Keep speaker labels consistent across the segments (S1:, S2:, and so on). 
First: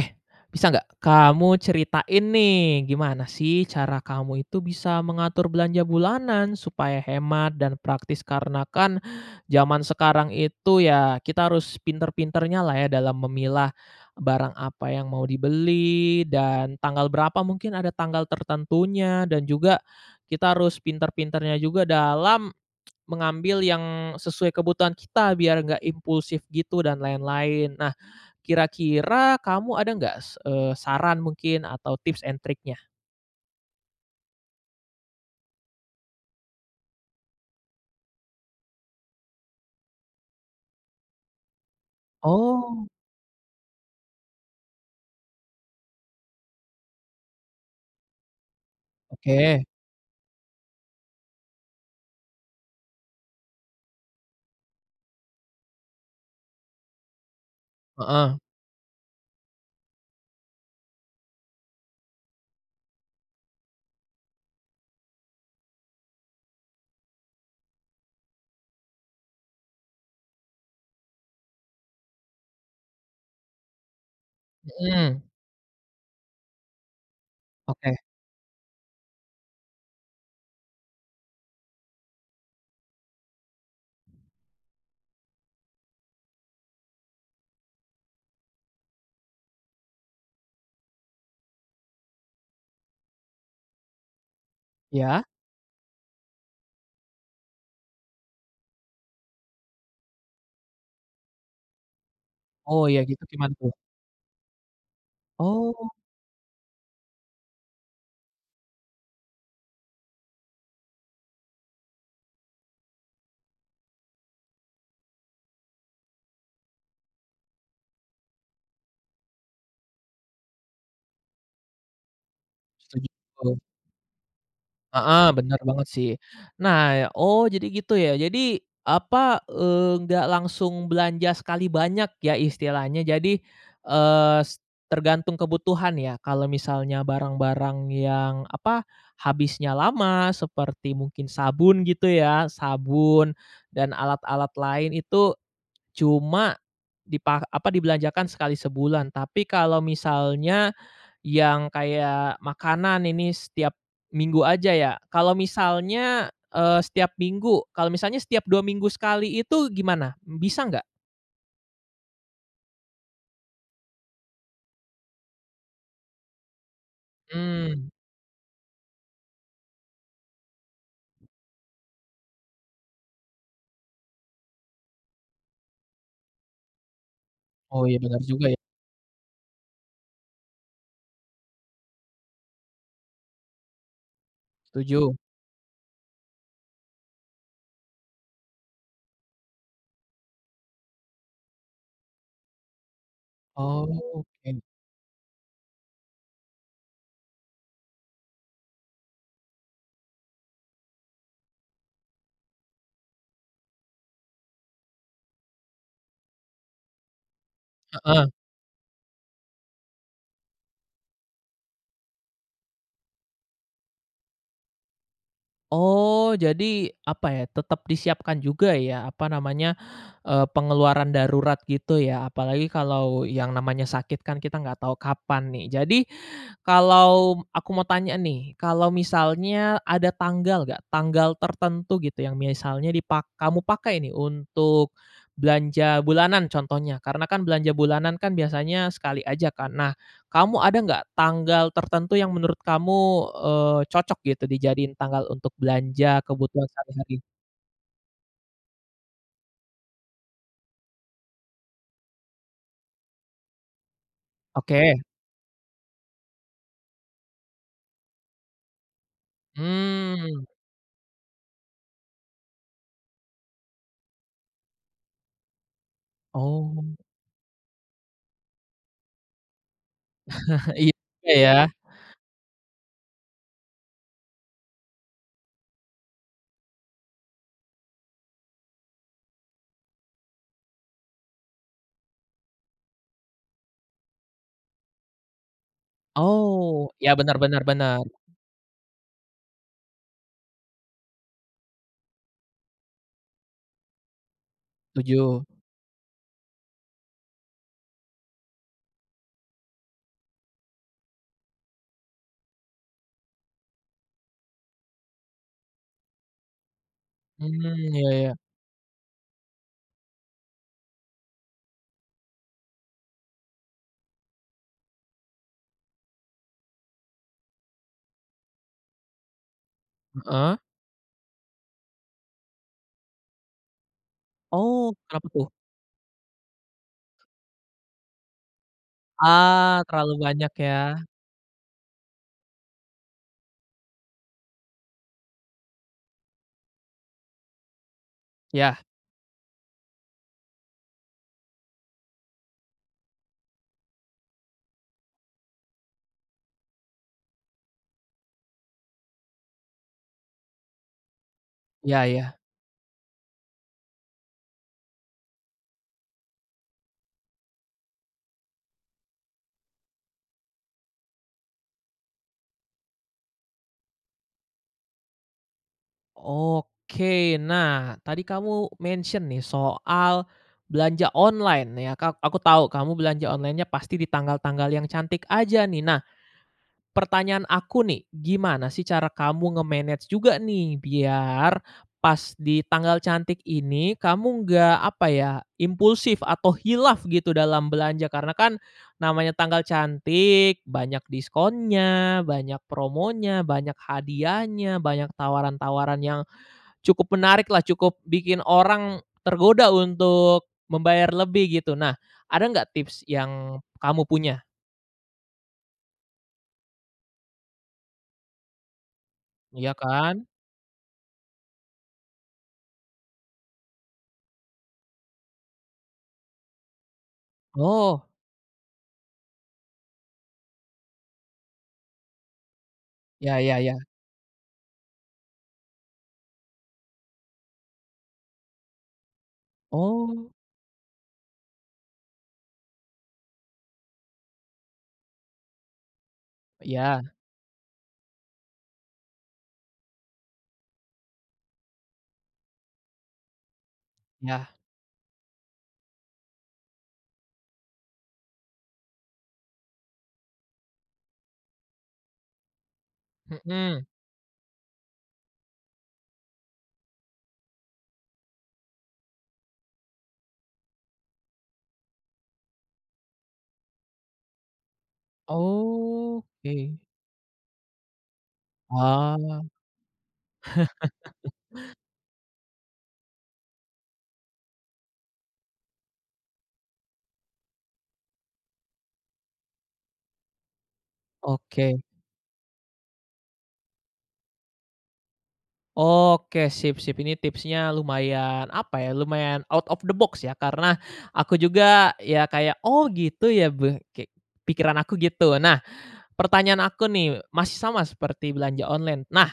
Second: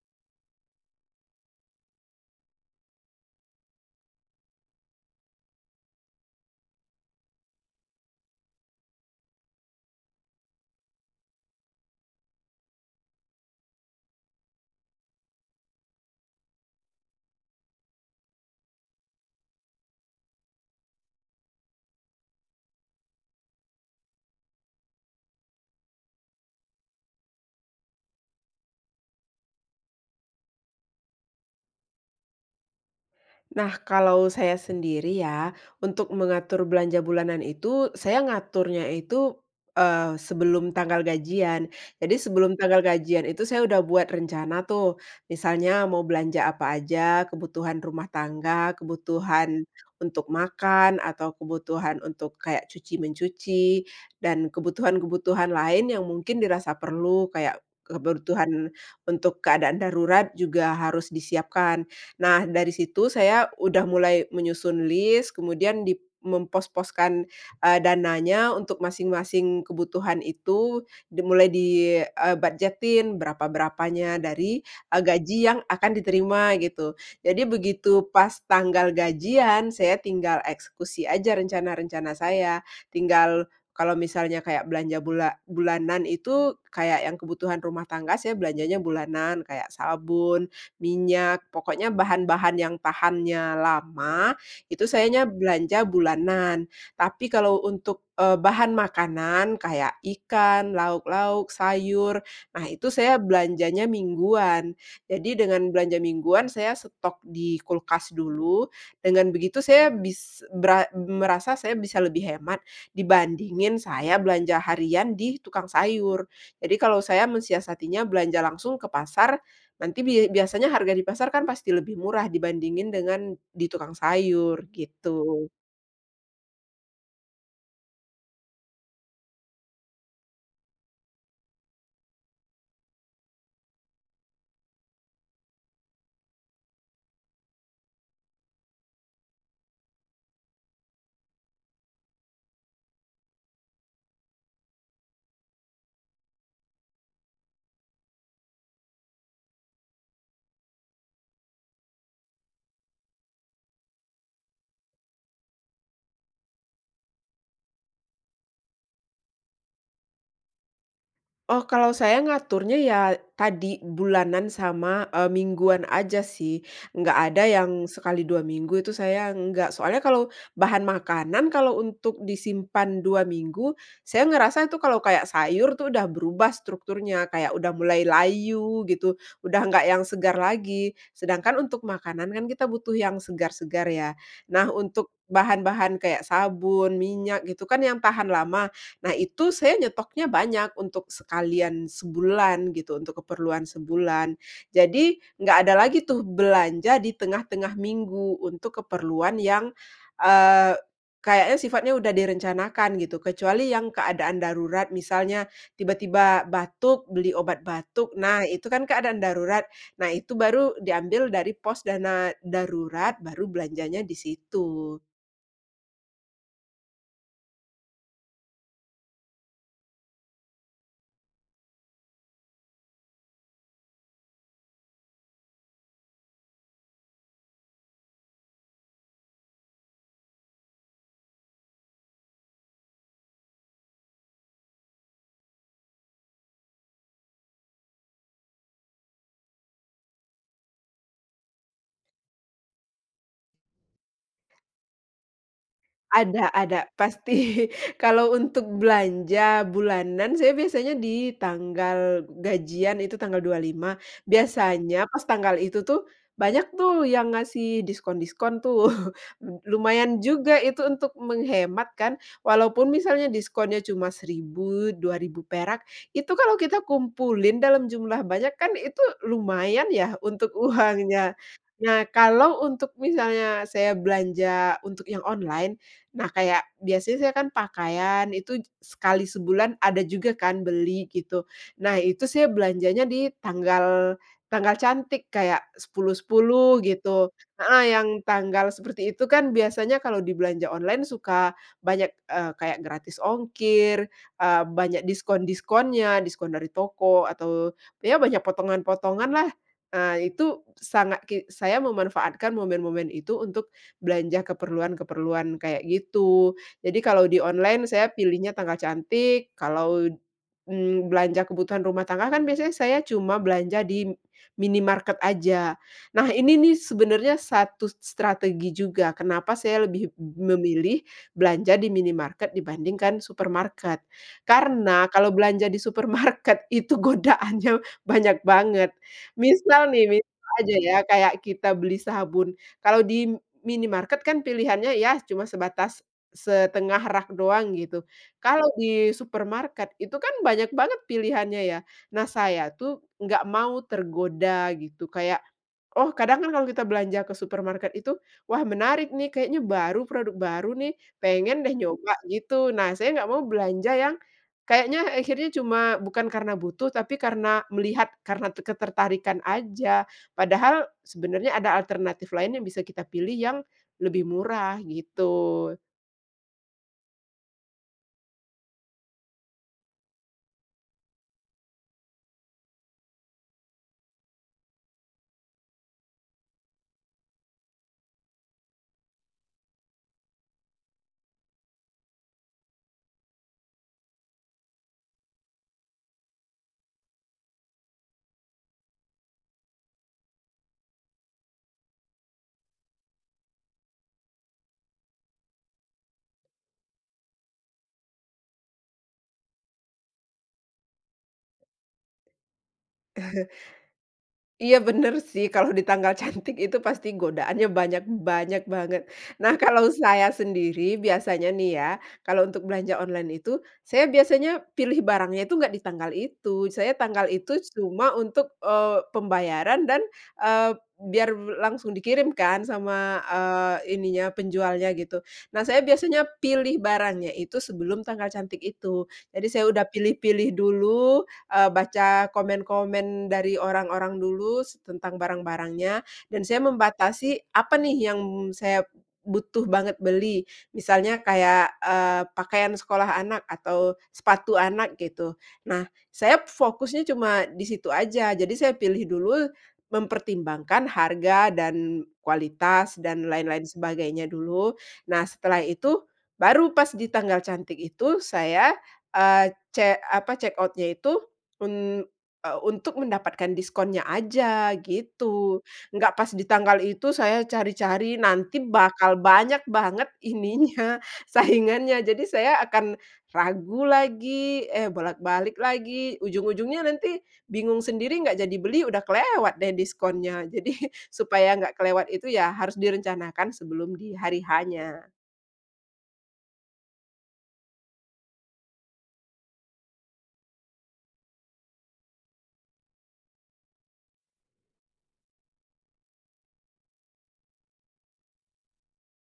S1: Eh, bisa nggak kamu ceritain nih, gimana sih cara kamu itu bisa mengatur belanja bulanan supaya hemat dan praktis? Karena kan zaman sekarang itu ya, kita harus pintar-pintarnya lah ya dalam memilah barang apa yang mau dibeli, dan tanggal berapa, mungkin ada tanggal tertentunya dan juga kita harus pintar-pintarnya juga dalam mengambil yang sesuai kebutuhan kita biar nggak impulsif gitu, dan lain-lain. Nah, kira-kira kamu ada nggak, se eee, saran mungkin atau tips and triknya?
S2: Nah, kalau saya sendiri ya, untuk mengatur belanja bulanan itu saya ngaturnya itu, eee, sebelum tanggal gajian. Jadi, sebelum tanggal
S1: Oh.
S2: gajian itu saya udah buat rencana tuh, misalnya mau belanja apa aja, kebutuhan rumah tangga,
S1: Oke.
S2: kebutuhan untuk makan, atau kebutuhan untuk kayak cuci-mencuci, dan kebutuhan-kebutuhan lain yang mungkin dirasa perlu, kayak
S1: Heeh.
S2: kebutuhan untuk keadaan darurat juga harus disiapkan. Nah, dari situ saya udah mulai menyusun list, kemudian dip mempos-poskan, eee, dananya untuk masing-masing kebutuhan itu dimulai di eee, ...bujetin berapa-berapanya dari, eee,
S1: Mhm.
S2: gaji yang akan diterima gitu. Jadi
S1: Oke.
S2: begitu pas tanggal gajian, saya tinggal eksekusi aja rencana-rencana saya, tinggal kalau misalnya kayak belanja bula bulanan itu kayak yang kebutuhan rumah tangga, saya belanjanya bulanan, kayak sabun, minyak, pokoknya bahan-bahan yang tahannya lama, itu
S1: Iya.
S2: sayanya belanja bulanan. Tapi kalau untuk, eee, bahan makanan kayak ikan, lauk-lauk, sayur, nah
S1: Oh,
S2: itu
S1: iya
S2: saya
S1: gitu, gimana tuh?
S2: belanjanya mingguan. Jadi dengan
S1: Oh.
S2: belanja mingguan saya stok di kulkas dulu, dengan begitu saya bis beram merasa saya bisa lebih hemat dibandingin saya belanja harian di tukang sayur. Jadi kalau saya mensiasatinya belanja langsung ke pasar, nanti bia biasanya harga di pasar kan pasti lebih murah dibandingin
S1: Setuju,
S2: dengan
S1: betul.
S2: di tukang sayur
S1: Heeh,
S2: gitu.
S1: bener banget sih. Nah ya oh, jadi gitu ya? Jadi, apa, eee, nggak langsung belanja sekali banyak ya istilahnya, jadi, eee, s tergantung kebutuhan ya. Kalau misalnya barang-barang yang, apa, habisnya lama seperti mungkin sabun gitu ya, sabun dan alat-alat lain itu cuma dipa apa, dibelanjakan sekali sebulan, tapi kalau misalnya yang kayak makanan ini setiap minggu aja ya. Kalau misalnya, eee, setiap minggu, kalau misalnya setiap 2 minggu sekali itu gimana, bisa nggak?
S2: Oh, kalau saya ngaturnya ya, tadi, bulanan sama, e mingguan aja sih, enggak ada yang
S1: Mmm.
S2: sekali 2 minggu itu saya, enggak. Soalnya kalau bahan makanan kalau untuk disimpan 2 minggu. Saya ngerasa tuh, kalau kayak, sayur tuh, udah berubah strukturnya, kayak udah
S1: Oh iya,
S2: mulai
S1: benar juga ya.
S2: layu gitu, udah enggak yang segar lagi. Sedangkan untuk makanan kan, kita butuh yang segar-segar ya. Nah, untuk
S1: Setuju.
S2: bahan-bahan kayak sabun, minyak, gitu kan, yang tahan lama. Nah, itu saya nyetoknya banyak untuk sekalian sebulan, gitu, untuk keperluan sebulan.
S1: Oke.
S2: Jadi, enggak ada lagi tuh, belanja di tengah-tengah minggu untuk keperluan yang, eee, kayaknya, sifatnya udah direncanakan, gitu. Kecuali yang keadaan darurat, misalnya tiba-tiba batuk, beli obat batuk,
S1: Heeh.
S2: nah, itu kan keadaan darurat. Nah, itu baru diambil dari pos dana darurat, baru belanjanya di situ.
S1: Oh, jadi, apa ya, tetap disiapkan juga ya, apa namanya, e pengeluaran darurat, gitu ya, apalagi kalau yang namanya sakit kan, kita enggak tahu kapan nih. Jadi, kalau aku mau tanya nih, kalau misalnya ada tanggal nggak, tanggal tertentu gitu yang misalnya dipak kamu pakai nih, untuk belanja bulanan, contohnya, karena kan, belanja bulanan kan, biasanya sekali aja kan. Nah, kamu ada nggak tanggal tertentu yang menurut kamu, eee, cocok gitu, dijadiin tanggal untuk belanja
S2: Ada
S1: kebutuhan
S2: ada.
S1: sehari-hari?
S2: Pasti kalau untuk belanja bulanan, saya biasanya di tanggal gajian, itu tanggal 25.
S1: Oke.
S2: Biasanya pas tanggal itu tuh, banyak tuh, yang ngasih diskon-diskon, tuh. M lumayan
S1: Mmm.
S2: juga itu untuk menghemat kan. Walaupun misalnya diskonnya cuma Rp1.000, Rp2.000 perak, itu kalau kita
S1: Oh.
S2: kumpulin dalam jumlah banyak kan, itu lumayan ya, untuk
S1: Iya,
S2: uangnya.
S1: ya.
S2: Nah, kalau untuk misalnya, saya belanja untuk yang online. Nah, kayak biasanya saya kan pakaian itu j sekali sebulan ada juga kan, beli, gitu. Nah, itu saya belanjanya di tanggal tanggal cantik, kayak 10, 10
S1: Oh, ya,
S2: gitu
S1: benar benar
S2: heeh,
S1: benar.
S2: yang tanggal seperti itu kan, biasanya kalau di belanja online suka banyak, eee, kayak gratis ongkir, eee, banyak
S1: Setuju.
S2: diskon-diskonnya, diskon dari toko, atau, ya banyak potongan-potongan lah, eee, itu sangat ki saya memanfaatkan momen-momen itu untuk belanja keperluan-keperluan kayak gitu. Jadi, kalau di
S1: Mhm,
S2: online saya
S1: ya ya.
S2: pilihnya tanggal cantik, kalau, mmm, belanja kebutuhan rumah tangga kan biasanya saya cuma belanja di m minimarket aja. Nah, ini nih sebenarnya satu s strategi juga, kenapa saya lebih m
S1: Heeh?
S2: memilih belanja di minimarket dibandingkan supermarket.
S1: Oh,
S2: Karena,
S1: kenapa
S2: kalau
S1: tuh?
S2: belanja di supermarket itu godaannya banyak banget.
S1: Ah,
S2: Misal nih,
S1: terlalu
S2: misal
S1: banyak,
S2: aja ya,
S1: ya?
S2: kayak kita beli sabun, kalau di m minimarket kan pilihannya, ya, cuma sebatas 1/2 rak doang, gitu. Kalau
S1: Yah.
S2: di supermarket, itu kan banyak banget pilihannya, ya. Nah, saya tuh, nggak mau tergoda gitu, kayak, oh, kadangkan kalau kita belanja ke supermarket itu, "Wah, menarik nih, kayaknya baru, produk baru nih, pengen deh
S1: Iya
S2: nyoba,"
S1: iya.
S2: gitu. Nah, saya nggak mau belanja yang kayaknya akhirnya cuma bukan karena butuh, tapi karena melihat, karena te ketertarikan aja. Padahal, sebenarnya ada alternatif lain yang bisa kita pilih yang lebih murah, gitu.
S1: Oke. Nah, tadi kamu mention nih soal belanja online ya, ka aku tahu kamu belanja online-nya pasti di tanggal-tanggal yang cantik aja nih. Nah pertanyaan aku nih, gimana sih cara kamu nge-manage juga nih biar pas di tanggal cantik ini, kamu nggak, apa ya, impulsif atau khilaf gitu dalam belanja? Karena kan namanya tanggal cantik, banyak diskonnya, banyak promonya, banyak hadiahnya, banyak tawaran-tawaran yang cukup menarik lah, cukup bikin orang tergoda untuk membayar lebih gitu. Nah ada nggak tips yang kamu punya?
S2: Iya bener sih kalau di tanggal cantik itu pasti godaannya banyak banyak banget. Nah
S1: Iya
S2: kalau
S1: kan.
S2: saya sendiri biasanya nih ya, kalau untuk belanja online itu saya biasanya pilih barangnya itu nggak di tanggal itu, saya tanggal itu
S1: Oh.
S2: cuma untuk, eee, pembayaran dan, eee, biar be langsung dikirim kan sama,
S1: Ya ya ya.
S2: eee, ininya, penjualnya gitu. Nah saya biasanya pilih barangnya itu sebelum tanggal cantik itu. Jadi saya udah
S1: Oh.
S2: pilih-pilih dulu, eee, baca komen-komen dari orang-orang dulu s tentang barang-barangnya, dan saya
S1: Ya.
S2: membatasi apa nih yang saya butuh banget beli, misalnya kayak, eee, pakaian sekolah anak atau
S1: Ya.
S2: sepatu anak gitu. Nah saya fokusnya cuma di situ aja, jadi saya pilih dulu, mempertimbangkan harga, dan kualitas, dan lain-lain
S1: Mhm.
S2: sebagainya dulu. Nah setelah itu baru pas di tanggal cantik itu, saya, eee, ce apa, check out-nya itu, un eee, untuk mendapatkan diskonnya aja gitu. Nggak pas di
S1: Oke.
S2: tanggal itu saya cari-cari, nanti bakal
S1: Ah.
S2: banyak banget ininya, saingannya, jadi saya akan ragu lagi, eh bolak-balik lagi, ujung-ujungnya nanti bingung sendiri, nggak jadi beli, udah kelewat deh diskonnya, jadi supaya nggak
S1: Oke.
S2: kelewat itu ya harus direncanakan sebelum di hari H-nya.
S1: Oke sip sip, ini tipsnya lumayan, apa ya, lumayan out of the box ya, karena aku juga, ya kayak, "Oh gitu ya," gue kek, pikiran aku gitu. Nah pertanyaan aku nih, masih sama seperti belanja online. Nah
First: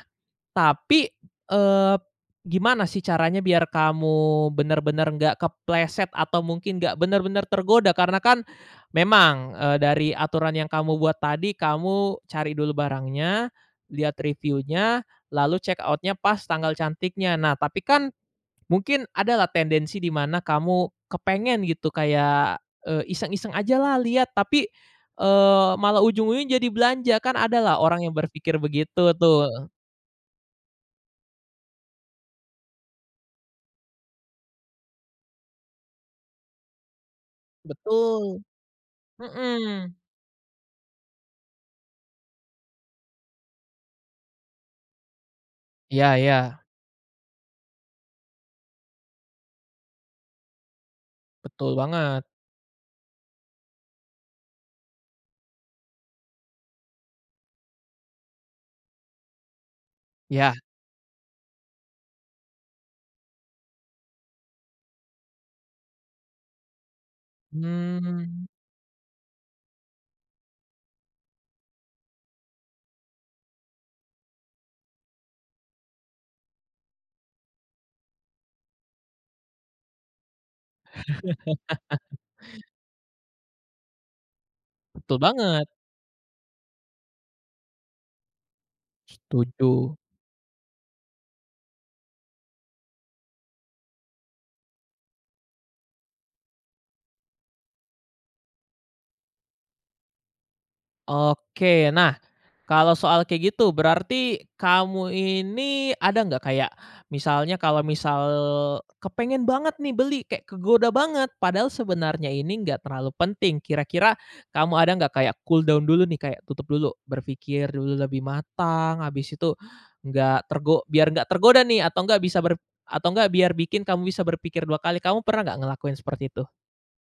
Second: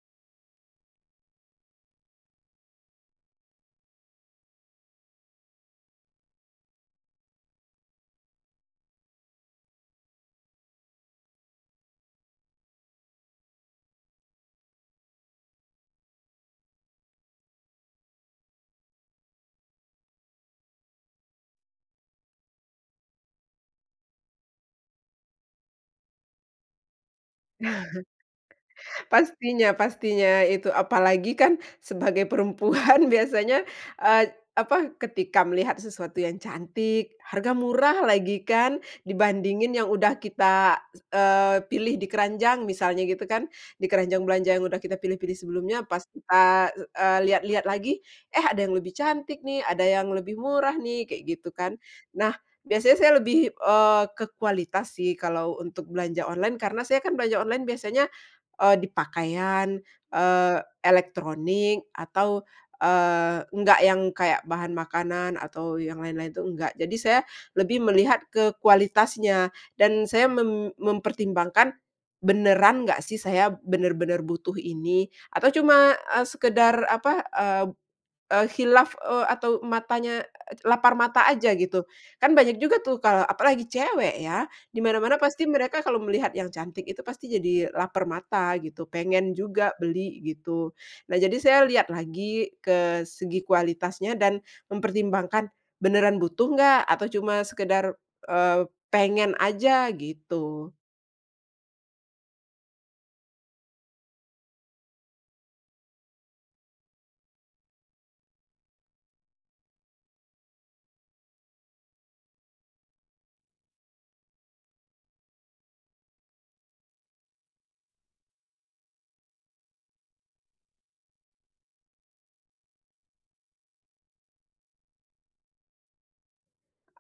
S1: tapi, eee, gimana sih caranya biar kamu bener-bener nggak kepleset atau mungkin nggak bener-bener tergoda karena kan, memang, eee, dari aturan yang kamu buat tadi, kamu cari dulu barangnya, lihat review-nya, lalu check out-nya pas tanggal cantiknya, nah tapi kan, mungkin ada lah tendensi di mana kamu kepengen gitu, kayak, eee, iseng-iseng ajalah lihat, tapi, eee, malah ujung-ujungnya jadi belanja, kan ada lah orang yang berpikir begitu tuh.
S2: Pastinya pastinya itu, apalagi kan sebagai perempuan biasanya, eee, apa, ketika melihat sesuatu yang cantik, harga murah lagi
S1: Betul.
S2: kan, dibandingin yang
S1: Mhm.
S2: udah kita, s eee, pilih di keranjang misalnya gitu kan, di keranjang belanja yang udah kita pilih-pilih sebelumnya, pas
S1: Iya iya.
S2: kita, eee, lihat-lihat lagi, "eh ada yang lebih cantik nih", "ada yang lebih murah nih", kayak gitu
S1: Betul
S2: kan.
S1: banget.
S2: Nah biasanya saya lebih, eee, ke kualitas sih kalau untuk belanja online, karena saya kan belanja online biasanya, eee, di pakaian,
S1: Iya.
S2: eee, elektronik, atau, eee, enggak yang kayak bahan makanan atau yang lain-lain itu enggak, jadi saya lebih melihat
S1: Hmm.
S2: ke kualitasnya, dan saya mem mempertimbangkan, beneran nggak sih saya benar-benar butuh ini, atau cuma, eee, sekedar apa, eee eee, khilaf, eee, atau matanya, e lapar mata aja gitu. Kan banyak juga tuh kalau apalagi cewek ya, di mana-mana
S1: Betul
S2: pasti
S1: banget.
S2: mereka kalau melihat yang cantik itu pasti jadi lapar mata gitu, pengen juga
S1: Setuju.
S2: beli gitu. Nah jadi saya lihat lagi ke segi kualitasnya dan mempertimbangkan, beneran butuh enggak atau cuma sekedar, eee, pengen aja gitu.
S1: Oke. Nah, kalau soal kayak gitu berarti kamu ini ada nggak kayak, misalnya, kalau misal kepengen banget nih beli kayak kegoda banget, padahal sebenarnya ini enggak terlalu penting, kira-kira kamu ada nggak kayak cooldown dulu nih, kayak tutup dulu, berpikir dulu lebih matang, habis itu nggak tergo biar nggak tergoda nih, atau nggak bisa atau nggak ber atau nggak biar bikin kamu bisa berpikir dua kali, kamu pernah nggak ngelakuin seperti itu?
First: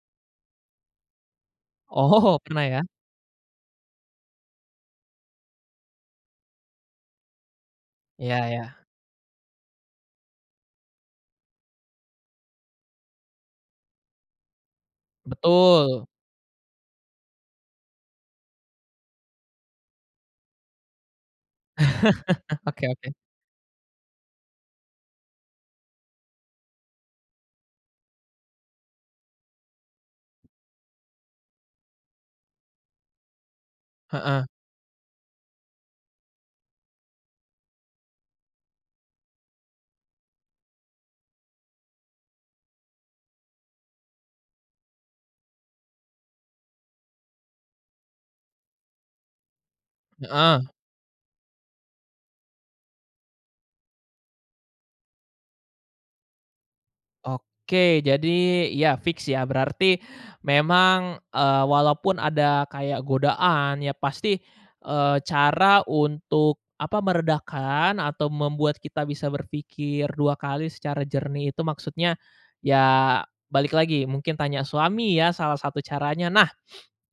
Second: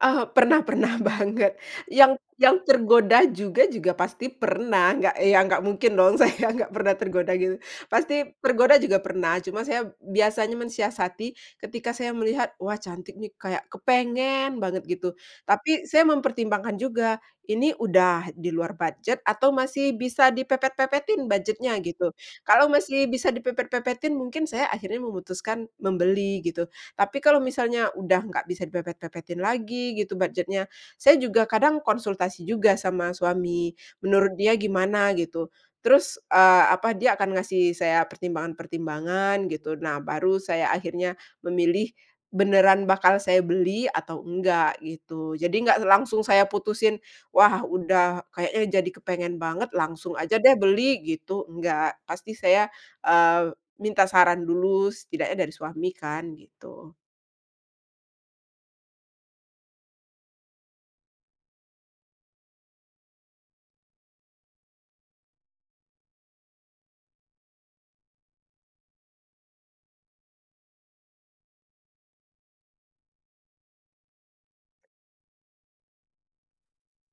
S2: Oh, pernah pernah banget, yang
S1: Oh,
S2: yang
S1: pernah ya.
S2: tergoda juga juga pasti pernah, nggak ya nggak mungkin dong saya nggak pernah tergoda gitu, pasti
S1: Iya
S2: tergoda
S1: iya.
S2: juga pernah, cuma saya biasanya mensiasati ketika saya melihat, wah cantik nih kayak kepengen banget gitu, tapi saya
S1: Betul.
S2: mempertimbangkan juga, ini udah di luar budget atau masih bisa dipepet-pepetin budget-nya gitu, kalau
S1: Oke
S2: masih
S1: oke.
S2: bisa dipepet-pepetin mungkin saya akhirnya memutuskan membeli gitu, tapi kalau misalnya udah nggak bisa dipepet-pepetin lagi gitu budget-nya, saya juga kadang konsultasi juga sama suami, menurut
S1: Heeh.
S2: dia gimana gitu, terus, eee, apa, dia akan ngasih saya pertimbangan-pertimbangan gitu, nah baru saya akhirnya memilih beneran bakal saya beli atau enggak gitu. Jadi enggak langsung saya putusin, wah udah, kayaknya jadi kepengen banget, langsung aja deh
S1: Heeh.
S2: beli gitu, enggak, pasti saya, eee, minta saran dulu setidaknya dari suami kan gitu.
S1: Oke jadi, ya fix ya, berarti memang, eee, walaupun ada kayak godaan ya, pasti, eee, cara untuk apa, meredakan atau membuat kita bisa berpikir dua kali secara jernih itu maksudnya, ya balik lagi, mungkin tanya suami ya, salah satu caranya. Nah,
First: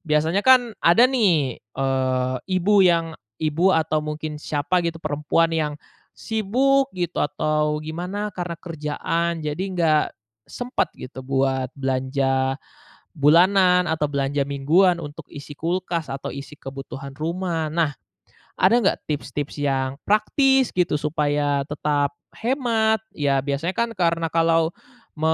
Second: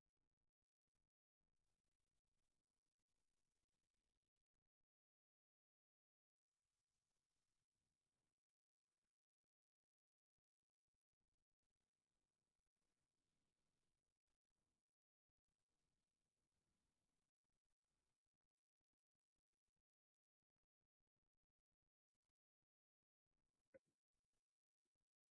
S1: biasanya kan ada nih, eee, ibu yang ibu atau mungkin siapa gitu, perempuan yang sibuk gitu atau gimana karena kerjaan, jadi enggak sempat gitu buat belanja bulanan atau belanja mingguan untuk isi kulkas atau isi kebutuhan rumah, nah, ada nggak tips-tips yang praktis gitu supaya tetap hemat? Ya, biasanya kan karena kalau me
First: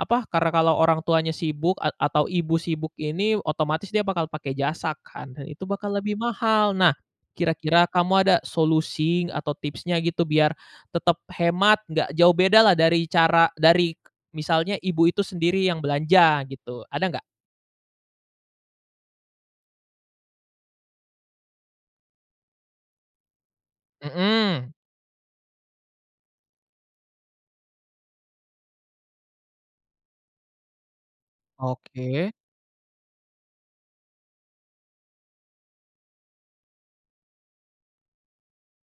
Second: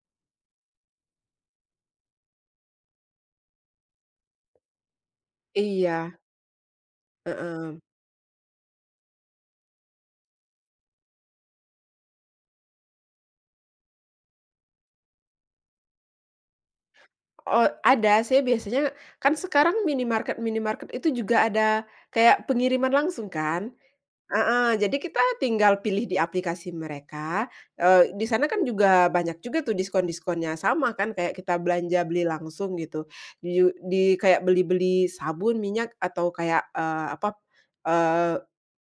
S1: apa, karena kalau orang tuanya sibuk a atau ibu sibuk ini, otomatis dia bakal pakai jasa kan, dan itu bakal
S2: Iya.
S1: lebih mahal. Nah,
S2: Heeh.
S1: kira-kira kamu ada solusi atau tipsnya gitu biar tetep hemat, nggak jauh bedalah dari cara dari misalnya ibu itu sendiri yang belanja gitu, ada nggak?
S2: Oh ada, saya biasanya kan sekarang minimarket-minimarket itu juga ada kayak pengiriman langsung kan.
S1: Mhm.
S2: Heeh, jadi kita tinggal pilih di aplikasi mereka, eee, di sana kan juga banyak juga tuh diskon-diskonnya, sama kan kayak kita belanja beli
S1: Oke.
S2: langsung gitu, ju di kayak beli-beli sabun, minyak, atau kayak, eee, apa, eee,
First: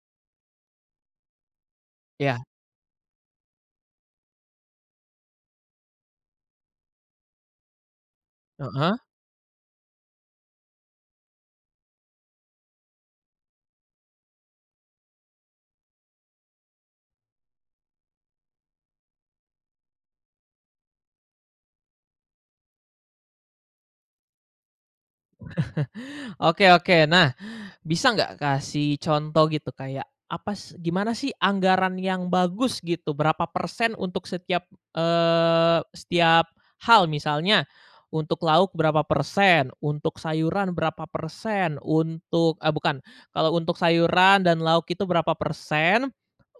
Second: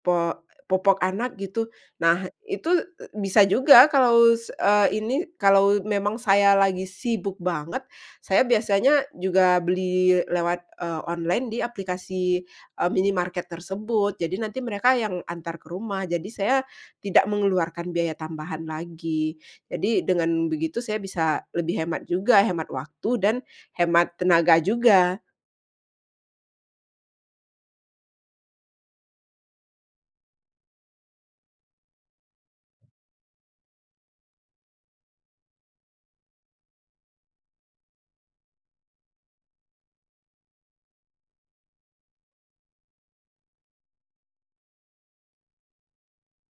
S2: po popok anak gitu. Nah
S1: Iya.
S2: itu bisa juga kalau s eee, ini, kalau memang saya lagi sibuk banget, saya
S1: Heeh.
S2: biasanya juga beli lewat, eee, online di aplikasi, eee, minimarket tersebut, jadi nanti mereka yang antar ke rumah, jadi saya tidak mengeluarkan biaya tambahan lagi, jadi dengan begitu saya bisa lebih hemat juga, hemat waktu dan hemat tenaga juga.
S1: Oke oke, nah bisa nggak kasih contoh gitu kayak, apa s gimana sih anggaran yang bagus gitu? Berapa persen untuk setiap, eee, setiap hal? Misalnya, untuk lauk berapa persen, untuk sayuran berapa persen, untuk eee, bukan, kalau untuk sayuran dan lauk itu berapa persen,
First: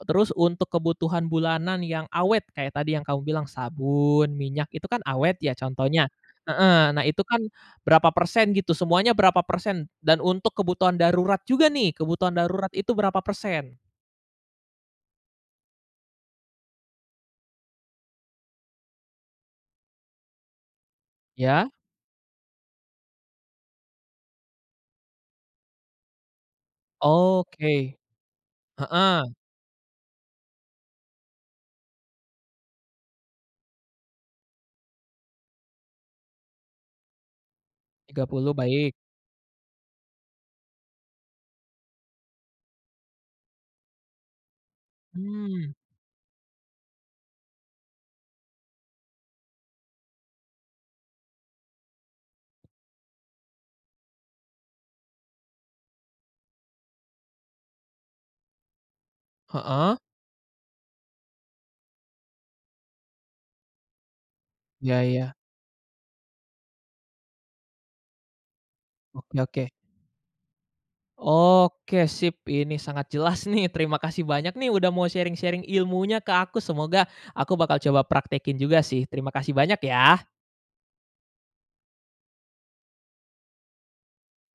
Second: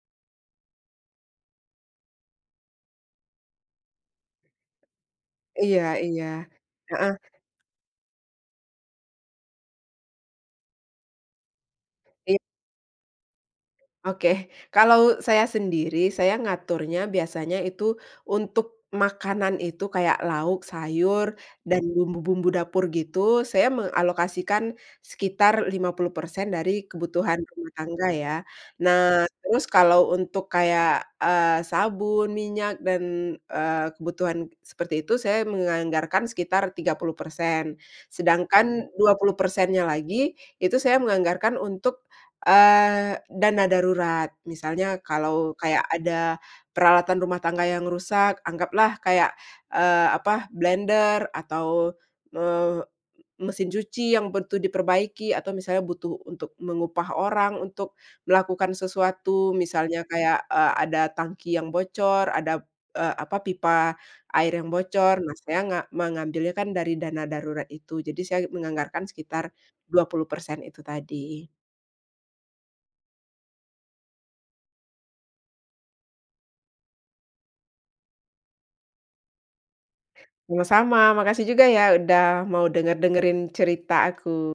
S1: terus untuk kebutuhan bulanan yang awet kayak tadi yang kamu bilang sabun, minyak, itu kan awet ya
S2: Iya
S1: contohnya
S2: iya.
S1: heeh, nah
S2: Heeh.
S1: itu kan berapa persen gitu, semuanya berapa persen dan untuk kebutuhan darurat juga nih, kebutuhan
S2: I
S1: darurat itu berapa persen?
S2: Oke, kalau saya sendiri, saya ngaturnya biasanya itu untuk makanan itu, kayak lauk, sayur,
S1: Ya.
S2: dan bumbu-bumbu dapur gitu, saya mengalokasikan sekitar 50% dari kebutuhan rumah
S1: Oke.
S2: tangga ya. Nah
S1: Heeh.
S2: terus kalau untuk kayak, eee, sabun, minyak, dan, eee, kebutuhan seperti itu, saya menganggarkan sekitar 30%,
S1: 30,
S2: sedangkan
S1: baik.
S2: 20%-nya lagi, itu saya menganggarkan untuk, eee, dana darurat. Misalnya kalau
S1: Mmm.
S2: kayak ada peralatan rumah tangga yang rusak, anggaplah kayak, eee, apa, blender atau, eee, m mesin cuci yang butuh diperbaiki, atau misalnya butuh untuk mengupah orang untuk melakukan sesuatu,
S1: Heeh.
S2: misalnya kayak, eee, ada tangki yang bocor, ada, eee, apa, pipa air yang
S1: Ya
S2: bocor, nah
S1: ya.
S2: saya nga mengambilnya kan dari dana darurat itu, jadi saya menganggarkan
S1: Oke
S2: sekitar
S1: oke.
S2: 20% itu tadi.
S1: Oke sip, ini sangat jelas nih, terima kasih banyak nih udah mau sharing-sharing ilmunya ke aku, semoga aku bakal coba praktekin juga sih, terima kasih banyak ya.
S2: Sama-sama, makasih juga ya udah mau denger-dengerin cerita aku